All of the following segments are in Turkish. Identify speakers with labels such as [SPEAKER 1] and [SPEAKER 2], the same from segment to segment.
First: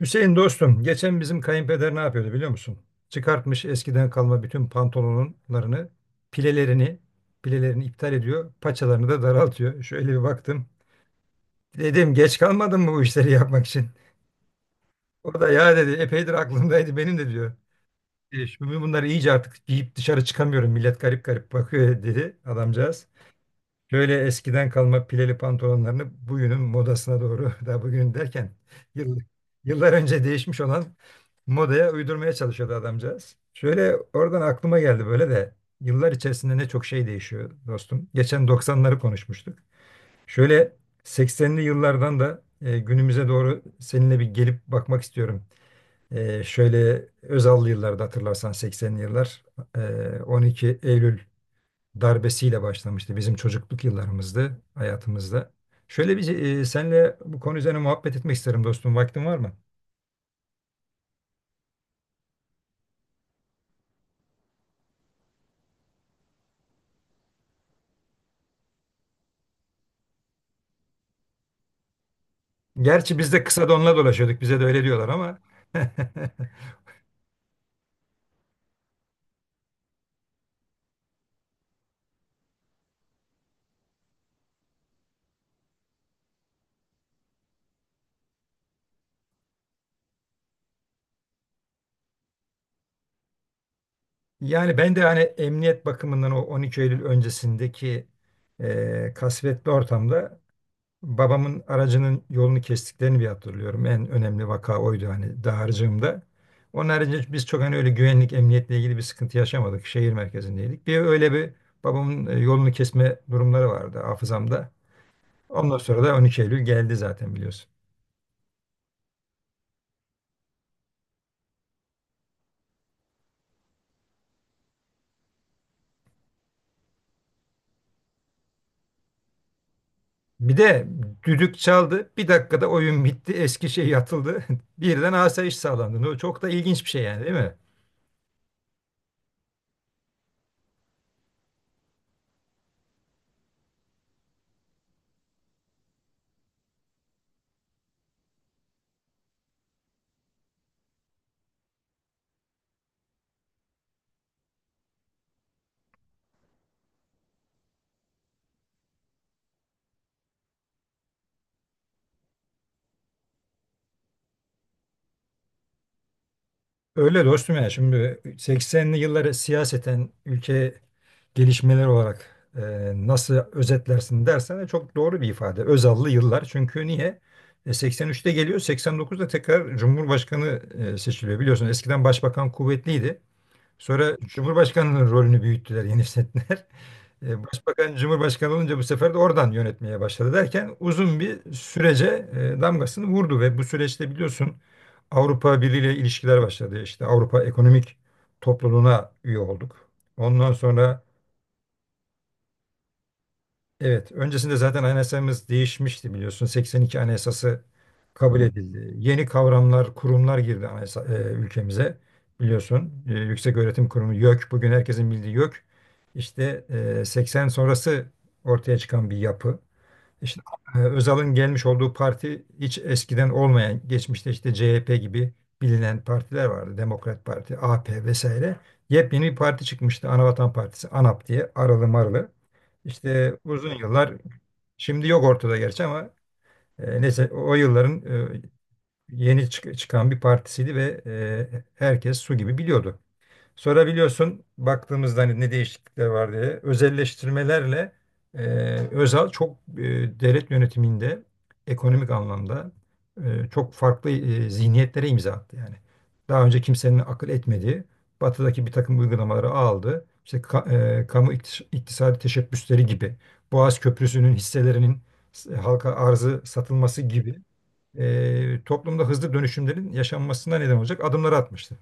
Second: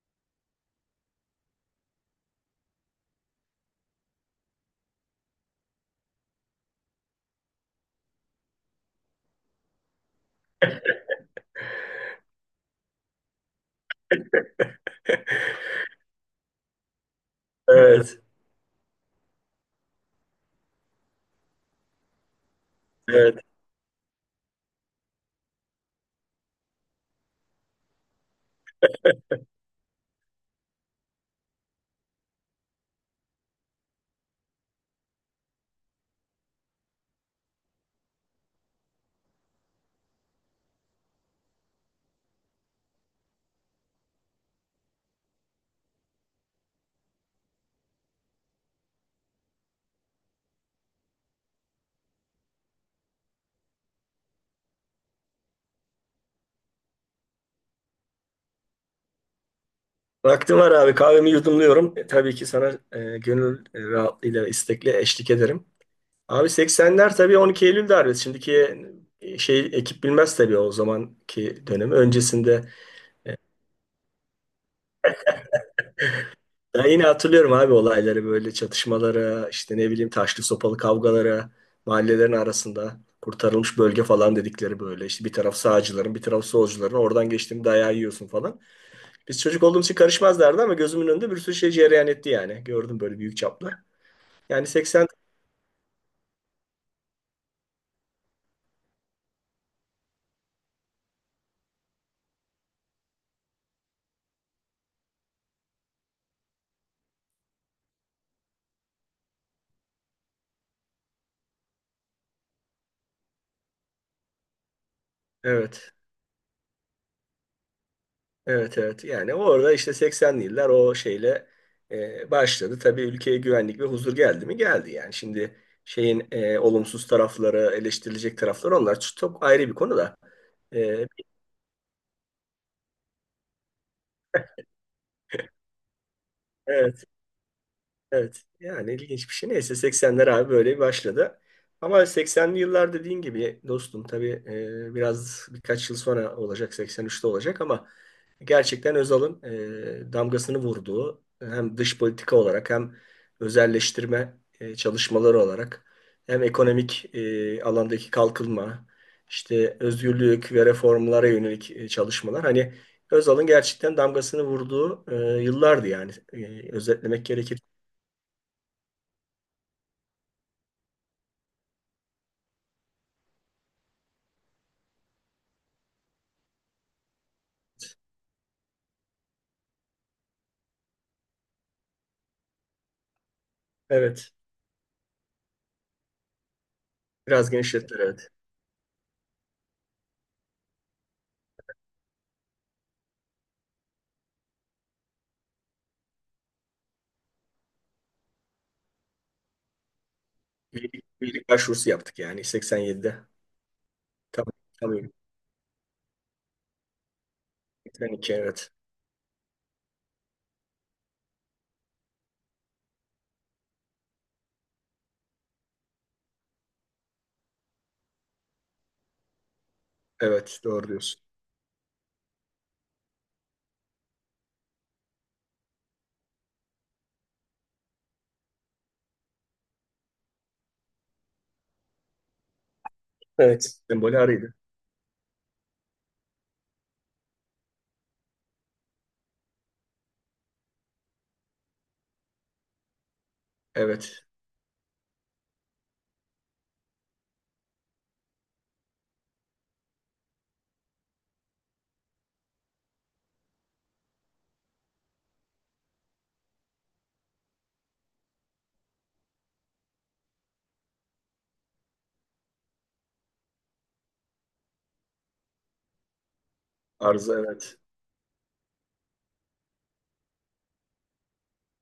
[SPEAKER 1] Hüseyin dostum, geçen bizim kayınpeder ne yapıyordu biliyor musun? Çıkartmış eskiden kalma bütün pantolonlarını, pilelerini, pilelerini iptal ediyor, paçalarını da daraltıyor. Şöyle bir baktım. Dedim, geç kalmadın mı bu işleri yapmak için? O da ya dedi epeydir aklımdaydı benim de diyor.
[SPEAKER 2] Evet,
[SPEAKER 1] Şimdi bunları iyice artık giyip dışarı çıkamıyorum. Millet garip garip bakıyor dedi adamcağız.
[SPEAKER 2] evet.
[SPEAKER 1] Şöyle eskiden kalma pileli pantolonlarını bugünün modasına doğru, daha bugün derken yıl- yıllar önce değişmiş olan modaya uydurmaya çalışıyordu adamcağız. Şöyle oradan aklıma geldi, böyle de yıllar içerisinde ne çok şey değişiyor dostum. Geçen 90'ları konuşmuştuk. Şöyle 80'li yıllardan da günümüze doğru seninle bir gelip bakmak istiyorum. Şöyle Özallı yıllarda hatırlarsan 80'li yıllar 12 Eylül darbesiyle başlamıştı bizim çocukluk yıllarımızda, hayatımızda. Şöyle bir senle bu konu üzerine muhabbet etmek isterim dostum. Vaktin var mı?
[SPEAKER 2] Vaktim var abi. Kahvemi yudumluyorum. Tabii ki sana gönül rahatlığıyla, istekle eşlik ederim. Abi 80'ler tabii 12 Eylül darbesi. Şimdiki şey ekip bilmez tabii o zamanki dönemi. Öncesinde
[SPEAKER 1] Gerçi biz de kısa donla dolaşıyorduk. Bize de öyle diyorlar ama.
[SPEAKER 2] ben yine hatırlıyorum abi olayları böyle çatışmalara, işte ne bileyim taşlı sopalı kavgalara, mahallelerin arasında kurtarılmış bölge falan dedikleri böyle. İşte bir taraf sağcıların, bir taraf solcuların. Oradan geçtiğinde dayağı yiyorsun falan. Biz çocuk olduğumuz için karışmazlardı ama gözümün önünde bir sürü şey cereyan etti yani. Gördüm böyle büyük çaplı. Yani
[SPEAKER 1] Yani ben de
[SPEAKER 2] 80,
[SPEAKER 1] hani emniyet bakımından o 12 Eylül öncesindeki kasvetli ortamda babamın aracının yolunu kestiklerini bir hatırlıyorum. En önemli vaka oydu hani dağarcığımda. Onun haricinde biz çok hani öyle güvenlik, emniyetle ilgili bir sıkıntı yaşamadık. Şehir merkezindeydik. Bir öyle bir babamın yolunu kesme durumları vardı hafızamda. Ondan
[SPEAKER 2] evet.
[SPEAKER 1] sonra da 12 Eylül geldi zaten, biliyorsun.
[SPEAKER 2] Evet, evet. Yani orada işte 80'li yıllar o şeyle başladı. Tabii ülkeye güvenlik ve huzur geldi mi? Geldi yani. Şimdi şeyin olumsuz tarafları, eleştirilecek tarafları onlar çok ayrı bir konu da.
[SPEAKER 1] Bir de
[SPEAKER 2] E,
[SPEAKER 1] düdük çaldı. Bir dakikada oyun bitti. Eski şey yatıldı. Birden asayiş sağlandı. O çok da ilginç bir şey
[SPEAKER 2] evet.
[SPEAKER 1] yani, değil mi?
[SPEAKER 2] Evet. Yani ilginç bir şey. Neyse 80'ler abi böyle başladı. Ama 80'li yıllar dediğin gibi dostum tabii biraz birkaç yıl sonra olacak, 83'te olacak, ama gerçekten Özal'ın damgasını vurduğu hem dış politika olarak hem özelleştirme çalışmaları olarak hem ekonomik alandaki kalkınma, işte özgürlük ve reformlara yönelik çalışmalar, hani Özal'ın gerçekten damgasını vurduğu yıllardı yani,
[SPEAKER 1] Öyle
[SPEAKER 2] özetlemek
[SPEAKER 1] dostum.
[SPEAKER 2] gerekir.
[SPEAKER 1] Ya şimdi 80'li yılları siyaseten ülke gelişmeler olarak nasıl özetlersin dersen de çok doğru bir ifade. Özallı yıllar. Çünkü niye? 83'te geliyor, 89'da tekrar Cumhurbaşkanı seçiliyor. Biliyorsun eskiden başbakan kuvvetliydi. Sonra
[SPEAKER 2] Evet.
[SPEAKER 1] Cumhurbaşkanı'nın rolünü büyüttüler, genişlettiler.
[SPEAKER 2] Biraz
[SPEAKER 1] Başbakan
[SPEAKER 2] genişlettiler, evet.
[SPEAKER 1] Cumhurbaşkanı olunca bu sefer de oradan yönetmeye başladı derken uzun bir sürece damgasını vurdu ve bu süreçte biliyorsun Avrupa Birliği ile ilişkiler başladı. İşte Avrupa Ekonomik Topluluğu'na üye olduk. Ondan sonra...
[SPEAKER 2] Üyelik, üyelik başvurusu yaptık yani 87'de.
[SPEAKER 1] Evet,
[SPEAKER 2] Tam,
[SPEAKER 1] öncesinde zaten
[SPEAKER 2] tam üyelik.
[SPEAKER 1] anayasamız değişmişti, biliyorsun. 82 Anayasası
[SPEAKER 2] 82,
[SPEAKER 1] kabul
[SPEAKER 2] evet.
[SPEAKER 1] edildi. Yeni kavramlar, kurumlar girdi anayasa, ülkemize, biliyorsun. Yüksek Öğretim Kurumu YÖK, bugün herkesin bildiği YÖK. İşte 80 sonrası ortaya çıkan bir yapı. İşte
[SPEAKER 2] Evet, doğru diyorsun.
[SPEAKER 1] Özal'ın gelmiş olduğu parti hiç eskiden olmayan, geçmişte işte CHP gibi bilinen partiler vardı. Demokrat Parti, AP vesaire. Yepyeni bir parti çıkmıştı. Anavatan Partisi, ANAP diye, aralı marlı. İşte uzun
[SPEAKER 2] Evet.
[SPEAKER 1] yıllar
[SPEAKER 2] Sembolü arıydı.
[SPEAKER 1] şimdi yok ortada gerçi ama neyse o yılların e, yeni çıkan bir partisiydi ve herkes su gibi biliyordu.
[SPEAKER 2] Evet.
[SPEAKER 1] Sorabiliyorsun baktığımızda hani ne değişiklikler var diye. Özelleştirmelerle e, Özal çok devlet yönetiminde ekonomik anlamda çok farklı zihniyetlere imza attı yani. Daha önce kimsenin akıl etmediği batıdaki bir takım uygulamaları aldı. İşte kamu iktisadi teşebbüsleri gibi, Boğaz Köprüsü'nün hisselerinin halka arzı satılması gibi
[SPEAKER 2] Arıza, evet.
[SPEAKER 1] toplumda hızlı dönüşümlerin yaşanmasına neden olacak adımları atmıştı.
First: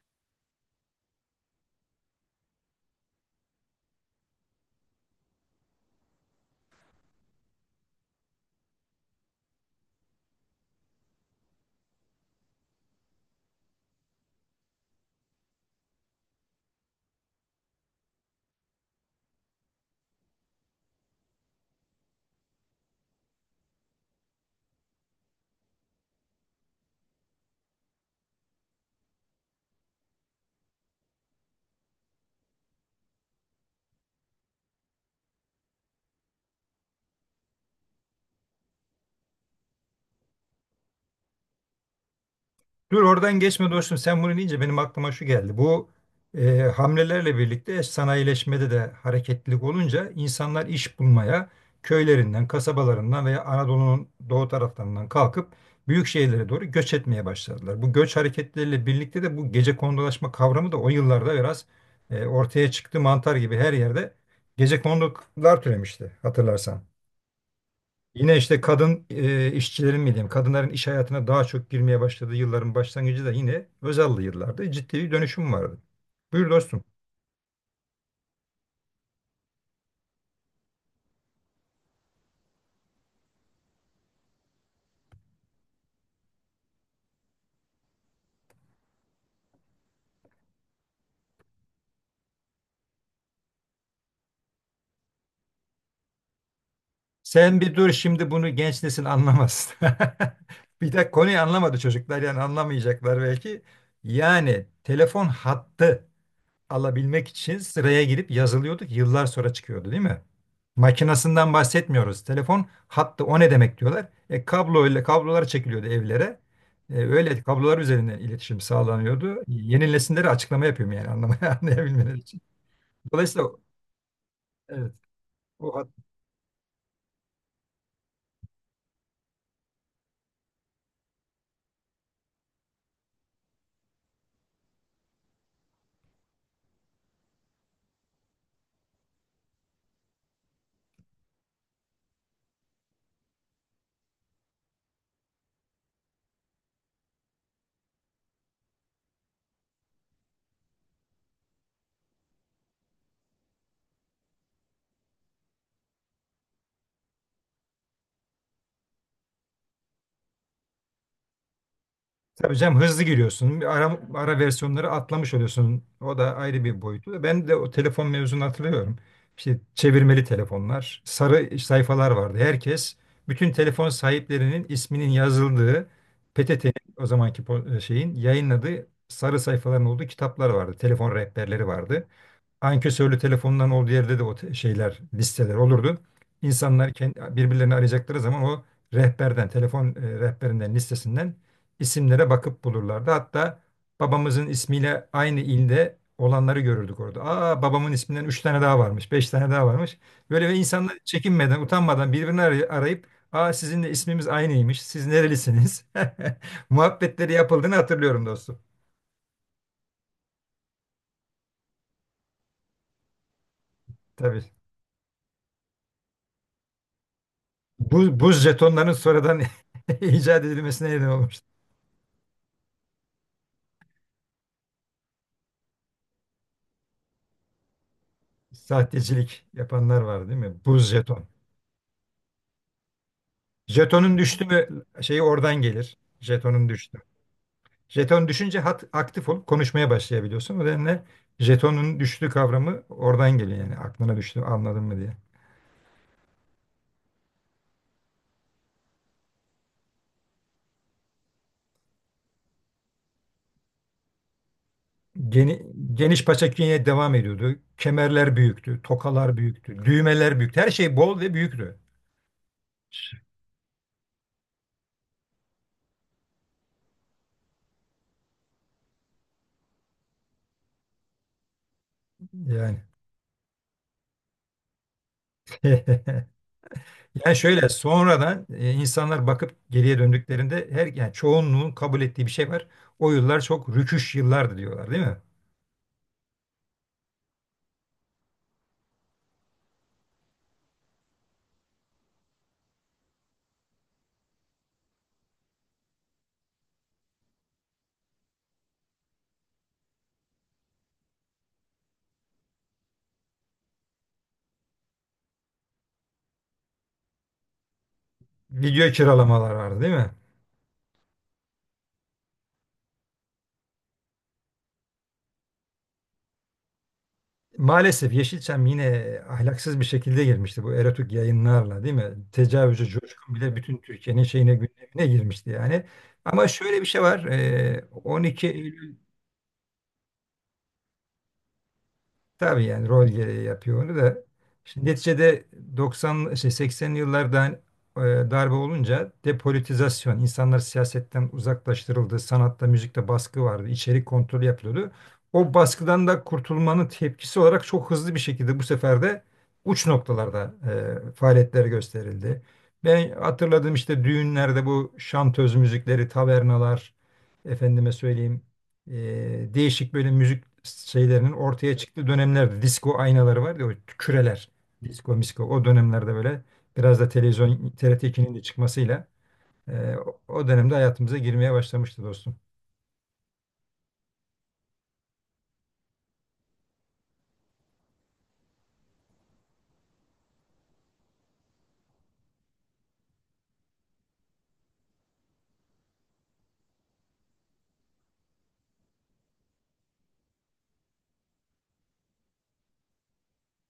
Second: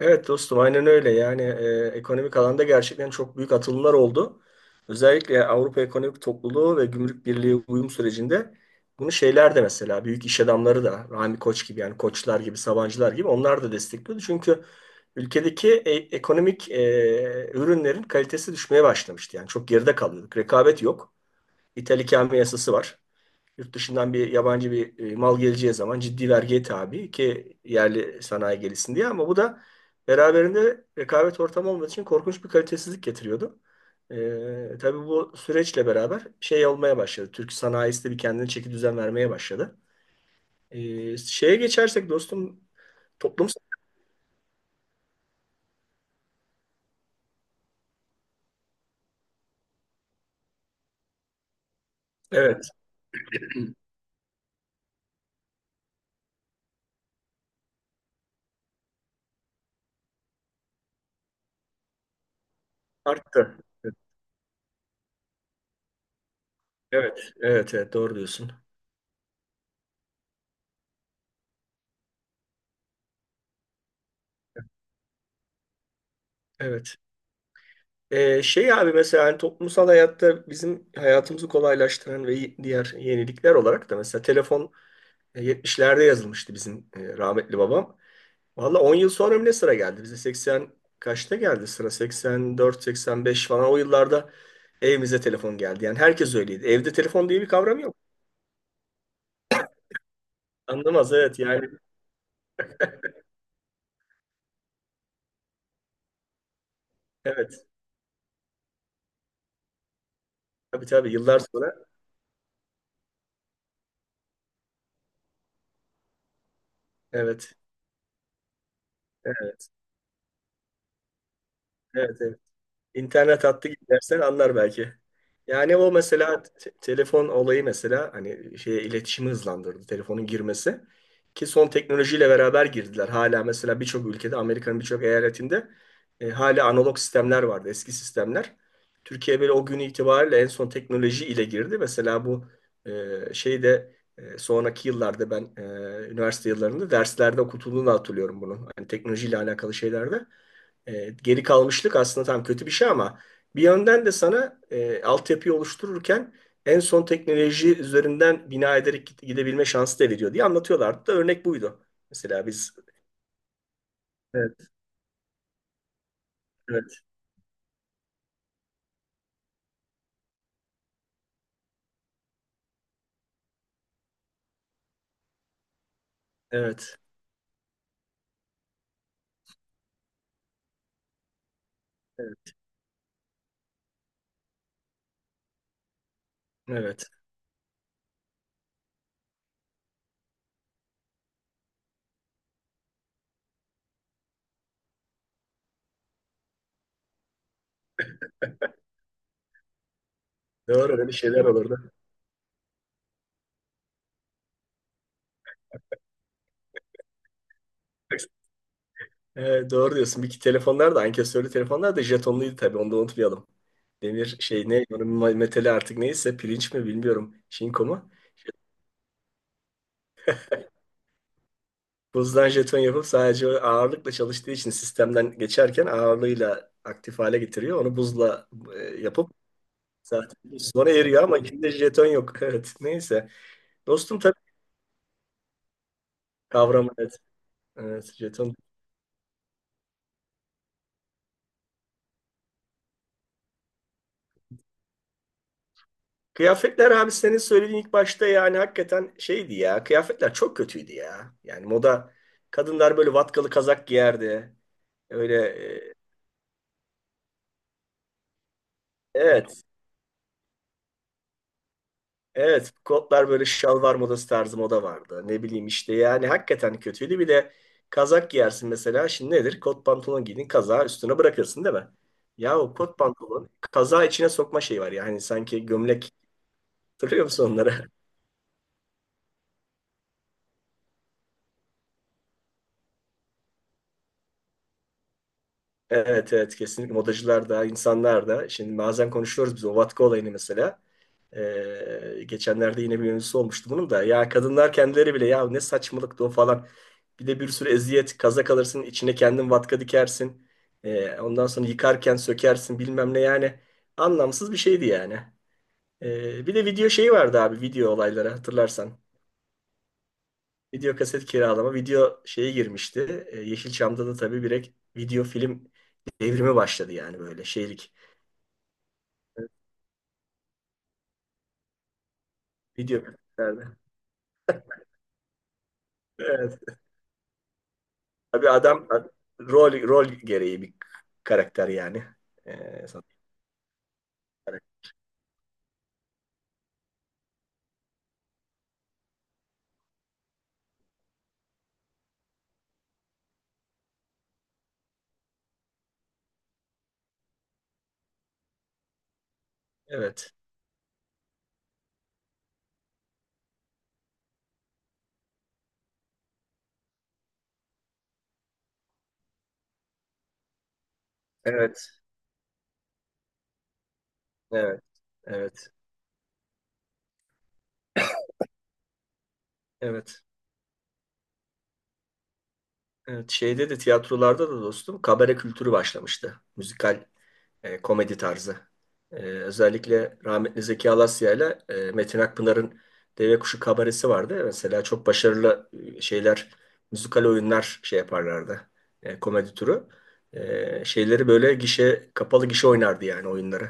[SPEAKER 2] Evet dostum, aynen öyle. Yani ekonomik alanda gerçekten çok büyük atılımlar oldu. Özellikle Avrupa Ekonomik Topluluğu ve Gümrük Birliği uyum sürecinde bunu şeyler de mesela büyük iş adamları da Rami Koç gibi, yani Koçlar gibi, Sabancılar gibi, onlar da destekliyordu. Çünkü ülkedeki ekonomik ürünlerin kalitesi düşmeye başlamıştı. Yani çok geride kalıyorduk. Rekabet yok. İthal ikame yasası var. Yurt dışından bir yabancı bir mal geleceği zaman ciddi vergiye tabi ki yerli sanayi gelişsin diye, ama bu da beraberinde rekabet ortamı olmadığı için korkunç bir kalitesizlik getiriyordu. Tabii bu süreçle beraber şey olmaya başladı. Türk sanayisi de bir kendine çeki düzen vermeye başladı. Şeye geçersek dostum
[SPEAKER 1] Dur oradan
[SPEAKER 2] toplum,
[SPEAKER 1] geçme dostum. Sen bunu deyince benim aklıma şu geldi. Bu hamlelerle birlikte sanayileşmede de hareketlilik olunca insanlar iş bulmaya köylerinden,
[SPEAKER 2] evet,
[SPEAKER 1] kasabalarından veya Anadolu'nun doğu taraflarından kalkıp büyük şehirlere doğru göç etmeye başladılar. Bu göç hareketleriyle birlikte de bu gecekondulaşma kavramı da o yıllarda biraz ortaya çıktı. Mantar
[SPEAKER 2] arttı.
[SPEAKER 1] gibi her
[SPEAKER 2] Evet,
[SPEAKER 1] yerde gecekondular türemişti, hatırlarsan.
[SPEAKER 2] evet, evet evet, doğru
[SPEAKER 1] Yine
[SPEAKER 2] diyorsun.
[SPEAKER 1] işte kadın işçilerin mi diyeyim, kadınların iş hayatına daha çok girmeye başladığı yılların başlangıcı da yine Özal'lı yıllarda ciddi bir dönüşüm vardı. Buyur dostum.
[SPEAKER 2] Evet. Şey abi mesela hani toplumsal hayatta bizim hayatımızı kolaylaştıran ve diğer yenilikler olarak da mesela telefon, 70'lerde yazılmıştı bizim rahmetli babam. Valla 10 yıl sonra mı ne sıra geldi? Bize 80 kaçta geldi sıra? 84, 85 falan o yıllarda evimize telefon geldi. Yani herkes öyleydi. Evde telefon diye bir
[SPEAKER 1] Sen bir
[SPEAKER 2] kavram
[SPEAKER 1] dur
[SPEAKER 2] yok.
[SPEAKER 1] şimdi, bunu genç nesil anlamaz. Bir de
[SPEAKER 2] Anlamaz,
[SPEAKER 1] konuyu
[SPEAKER 2] evet yani.
[SPEAKER 1] anlamadı çocuklar yani anlamayacaklar belki. Yani telefon hattı alabilmek için
[SPEAKER 2] Evet.
[SPEAKER 1] sıraya girip yazılıyorduk. Yıllar sonra çıkıyordu değil mi?
[SPEAKER 2] Tabii, tabii yıllar
[SPEAKER 1] Makinasından
[SPEAKER 2] sonra.
[SPEAKER 1] bahsetmiyoruz. Telefon hattı o ne demek diyorlar. Kablo ile kablolar çekiliyordu evlere. Öyle
[SPEAKER 2] Evet.
[SPEAKER 1] kablolar üzerinden iletişim sağlanıyordu.
[SPEAKER 2] Evet.
[SPEAKER 1] Yeni nesillere açıklama yapıyorum yani anlamaya
[SPEAKER 2] Evet.
[SPEAKER 1] anlayabilmeleri
[SPEAKER 2] Evet.
[SPEAKER 1] için.
[SPEAKER 2] İnternet
[SPEAKER 1] Dolayısıyla
[SPEAKER 2] hattı gidersen anlar belki.
[SPEAKER 1] evet,
[SPEAKER 2] Yani
[SPEAKER 1] o...
[SPEAKER 2] o, mesela telefon olayı, mesela hani şey iletişimi hızlandırdı telefonun girmesi, ki son teknolojiyle beraber girdiler. Hala mesela birçok ülkede Amerika'nın birçok eyaletinde hala analog sistemler vardı, eski sistemler. Türkiye böyle o gün itibariyle en son teknoloji ile girdi. Mesela bu şeyde sonraki yıllarda ben üniversite yıllarında derslerde okutulduğunu hatırlıyorum bunu. Hani teknolojiyle alakalı şeylerde. Geri kalmışlık aslında tam kötü bir şey ama bir yönden de sana altyapıyı oluştururken en son teknoloji üzerinden bina ederek gidebilme şansı da veriyor diye anlatıyorlardı da örnek buydu. Mesela
[SPEAKER 1] Tabii
[SPEAKER 2] biz,
[SPEAKER 1] canım hızlı giriyorsun. Ara
[SPEAKER 2] evet,
[SPEAKER 1] versiyonları atlamış oluyorsun. O da ayrı bir
[SPEAKER 2] evet,
[SPEAKER 1] boyutu. Ben de o telefon mevzunu hatırlıyorum. İşte çevirmeli telefonlar, sarı sayfalar vardı. Herkes, bütün telefon sahiplerinin isminin yazıldığı PTT'nin
[SPEAKER 2] evet,
[SPEAKER 1] o zamanki şeyin yayınladığı sarı sayfaların olduğu kitaplar vardı. Telefon rehberleri vardı,
[SPEAKER 2] evet,
[SPEAKER 1] ankesörlü telefonların olduğu yerde de o şeyler, listeler olurdu. İnsanlar
[SPEAKER 2] evet.
[SPEAKER 1] kendi, birbirlerini arayacakları zaman o rehberden, telefon rehberinden, listesinden isimlere bakıp bulurlardı. Hatta babamızın ismiyle aynı ilde olanları görürdük orada. Aa, babamın isminden üç tane daha varmış, beş tane daha varmış. Böyle ve insanlar
[SPEAKER 2] Doğru, öyle şeyler
[SPEAKER 1] çekinmeden,
[SPEAKER 2] olurdu.
[SPEAKER 1] utanmadan birbirini arayıp, aa sizin de ismimiz aynıymış. Siz nerelisiniz? Muhabbetleri yapıldığını hatırlıyorum dostum.
[SPEAKER 2] Evet, doğru diyorsun. Bir iki telefonlar da ankesörlü telefonlar da jetonluydu tabii, onu da unutmayalım. Demir
[SPEAKER 1] Tabii.
[SPEAKER 2] şey ne onun metali artık neyse pirinç mi bilmiyorum. Şinko mu?
[SPEAKER 1] Buz jetonların sonradan icat edilmesine neden olmuş.
[SPEAKER 2] Buzdan jeton yapıp sadece ağırlıkla çalıştığı için sistemden geçerken ağırlığıyla aktif hale getiriyor. Onu buzla yapıp,
[SPEAKER 1] Sahtecilik yapanlar var
[SPEAKER 2] zaten
[SPEAKER 1] değil mi?
[SPEAKER 2] buz
[SPEAKER 1] Buz
[SPEAKER 2] sonra eriyor
[SPEAKER 1] jeton.
[SPEAKER 2] ama içinde jeton yok. Evet. Neyse.
[SPEAKER 1] Jetonun
[SPEAKER 2] Dostum tabii
[SPEAKER 1] düştü mü şeyi oradan gelir. Jetonun
[SPEAKER 2] kavramı,
[SPEAKER 1] düştü.
[SPEAKER 2] evet. Evet,
[SPEAKER 1] Jeton
[SPEAKER 2] jeton.
[SPEAKER 1] düşünce hat aktif olup konuşmaya başlayabiliyorsun. O nedenle jetonun düştü kavramı oradan geliyor yani aklına düştü anladın mı diye.
[SPEAKER 2] Kıyafetler abi senin söylediğin ilk başta, yani hakikaten şeydi ya. Kıyafetler çok kötüydü ya. Yani moda, kadınlar böyle vatkalı kazak giyerdi. Öyle
[SPEAKER 1] Geni, geniş paça künye devam ediyordu. Kemerler büyüktü, tokalar
[SPEAKER 2] evet.
[SPEAKER 1] büyüktü, düğmeler büyüktü. Her şey bol ve büyüktü.
[SPEAKER 2] Evet, kotlar böyle şalvar modası tarzı moda vardı. Ne bileyim, işte yani hakikaten kötüydü. Bir de kazak giyersin mesela. Şimdi nedir? Kot pantolon giydin, kazağı üstüne bırakırsın değil mi? Ya o
[SPEAKER 1] Yani.
[SPEAKER 2] kot pantolon kazağı içine sokma şeyi var ya. Hani sanki gömlek. Hatırlıyor
[SPEAKER 1] Yani
[SPEAKER 2] musun
[SPEAKER 1] şöyle
[SPEAKER 2] onları?
[SPEAKER 1] sonradan insanlar bakıp geriye döndüklerinde her yani çoğunluğun kabul ettiği bir şey var. O yıllar çok rüküş yıllardı diyorlar değil mi?
[SPEAKER 2] Evet, evet, kesinlikle modacılar da insanlar da. Şimdi bazen konuşuyoruz biz o vatka olayını mesela. Geçenlerde yine bir mevzusu olmuştu bunun da. Ya kadınlar kendileri bile, ya ne saçmalıktı o falan. Bir de bir sürü eziyet, kaza kalırsın, içine kendin vatka dikersin. Ondan sonra yıkarken sökersin bilmem ne yani. Anlamsız bir şeydi yani. Bir de video şeyi vardı abi, video olayları
[SPEAKER 1] Video
[SPEAKER 2] hatırlarsan.
[SPEAKER 1] kiralamalar vardı değil mi?
[SPEAKER 2] Video kaset kiralama, video şeye girmişti. Yeşilçam'da da tabii direkt video film devrimi başladı yani, böyle şeylik.
[SPEAKER 1] Maalesef Yeşilçam yine ahlaksız bir şekilde girmişti bu erotik yayınlarla değil mi? Tecavüzcü
[SPEAKER 2] Video
[SPEAKER 1] Coşkun bile bütün
[SPEAKER 2] kasetlerde.
[SPEAKER 1] Türkiye'nin şeyine gündemine girmişti yani. Ama
[SPEAKER 2] Evet.
[SPEAKER 1] şöyle bir şey var. 12
[SPEAKER 2] Tabii adam
[SPEAKER 1] Eylül...
[SPEAKER 2] rol gereği bir karakter yani.
[SPEAKER 1] Tabii
[SPEAKER 2] Ee,
[SPEAKER 1] yani
[SPEAKER 2] san-
[SPEAKER 1] rol gereği yapıyor onu da. Şimdi neticede 90 şey 80'li yıllarda hani, darbe olunca depolitizasyon, insanlar siyasetten uzaklaştırıldı, sanatta, müzikte baskı vardı, içerik kontrolü yapılıyordu. O baskıdan da kurtulmanın tepkisi olarak çok hızlı bir şekilde bu sefer de uç
[SPEAKER 2] evet.
[SPEAKER 1] noktalarda faaliyetler gösterildi. Ben hatırladım işte düğünlerde bu şantöz müzikleri, tavernalar, efendime söyleyeyim değişik böyle müzik şeylerinin ortaya
[SPEAKER 2] Evet.
[SPEAKER 1] çıktığı dönemlerde disco aynaları var ya, o küreler,
[SPEAKER 2] Evet.
[SPEAKER 1] disco misko o
[SPEAKER 2] Evet.
[SPEAKER 1] dönemlerde böyle biraz da televizyon TRT2'nin de çıkmasıyla o
[SPEAKER 2] Evet.
[SPEAKER 1] o dönemde hayatımıza girmeye başlamıştı dostum.
[SPEAKER 2] Evet. Şeyde de tiyatrolarda da dostum kabare kültürü başlamıştı. Müzikal komedi tarzı. Özellikle rahmetli Zeki Alasya ile Metin Akpınar'ın Deve Kuşu kabaresi vardı. Mesela çok başarılı şeyler, müzikal oyunlar şey yaparlardı. Komedi türü. Şeyleri böyle gişe, kapalı gişe oynardı yani oyunları.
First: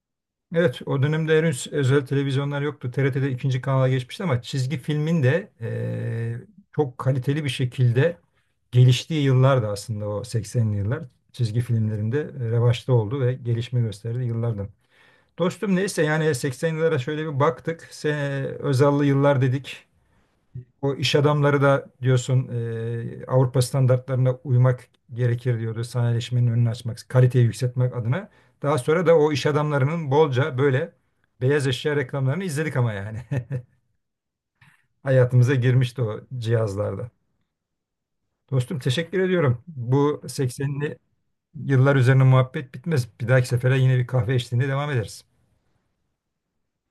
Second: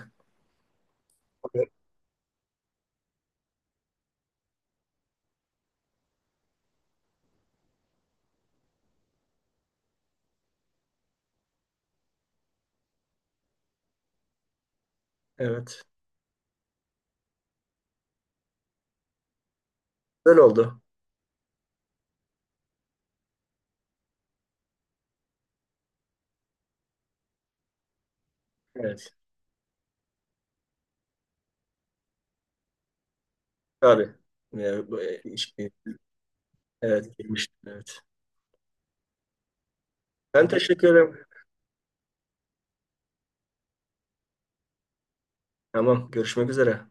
[SPEAKER 1] Evet o dönemde henüz özel televizyonlar yoktu. TRT'de ikinci kanala geçmişti ama çizgi filmin de çok kaliteli bir şekilde geliştiği yıllardı aslında o 80'li yıllar. Çizgi filmlerinde revaçta oldu ve gelişme gösterdi yıllardan. Dostum
[SPEAKER 2] Evet.
[SPEAKER 1] neyse yani 80 yıllara şöyle bir baktık. Özal'lı yıllar dedik.
[SPEAKER 2] Böyle oldu.
[SPEAKER 1] O iş adamları da diyorsun Avrupa standartlarına uymak gerekir diyordu sanayileşmenin önünü açmak, kaliteyi yükseltmek adına. Daha sonra
[SPEAKER 2] Evet.
[SPEAKER 1] da o iş adamlarının bolca böyle beyaz eşya reklamlarını izledik ama yani.
[SPEAKER 2] Tabii. Ya, bu,
[SPEAKER 1] Hayatımıza
[SPEAKER 2] ilişki.
[SPEAKER 1] girmişti o cihazlarda.
[SPEAKER 2] Evet, girmiştim, evet.
[SPEAKER 1] Dostum teşekkür ediyorum. Bu
[SPEAKER 2] Ben teşekkür
[SPEAKER 1] 80'li
[SPEAKER 2] ederim.
[SPEAKER 1] yıllar üzerine muhabbet bitmez. Bir dahaki sefere yine bir kahve eşliğinde devam ederiz.
[SPEAKER 2] Tamam. Görüşmek üzere.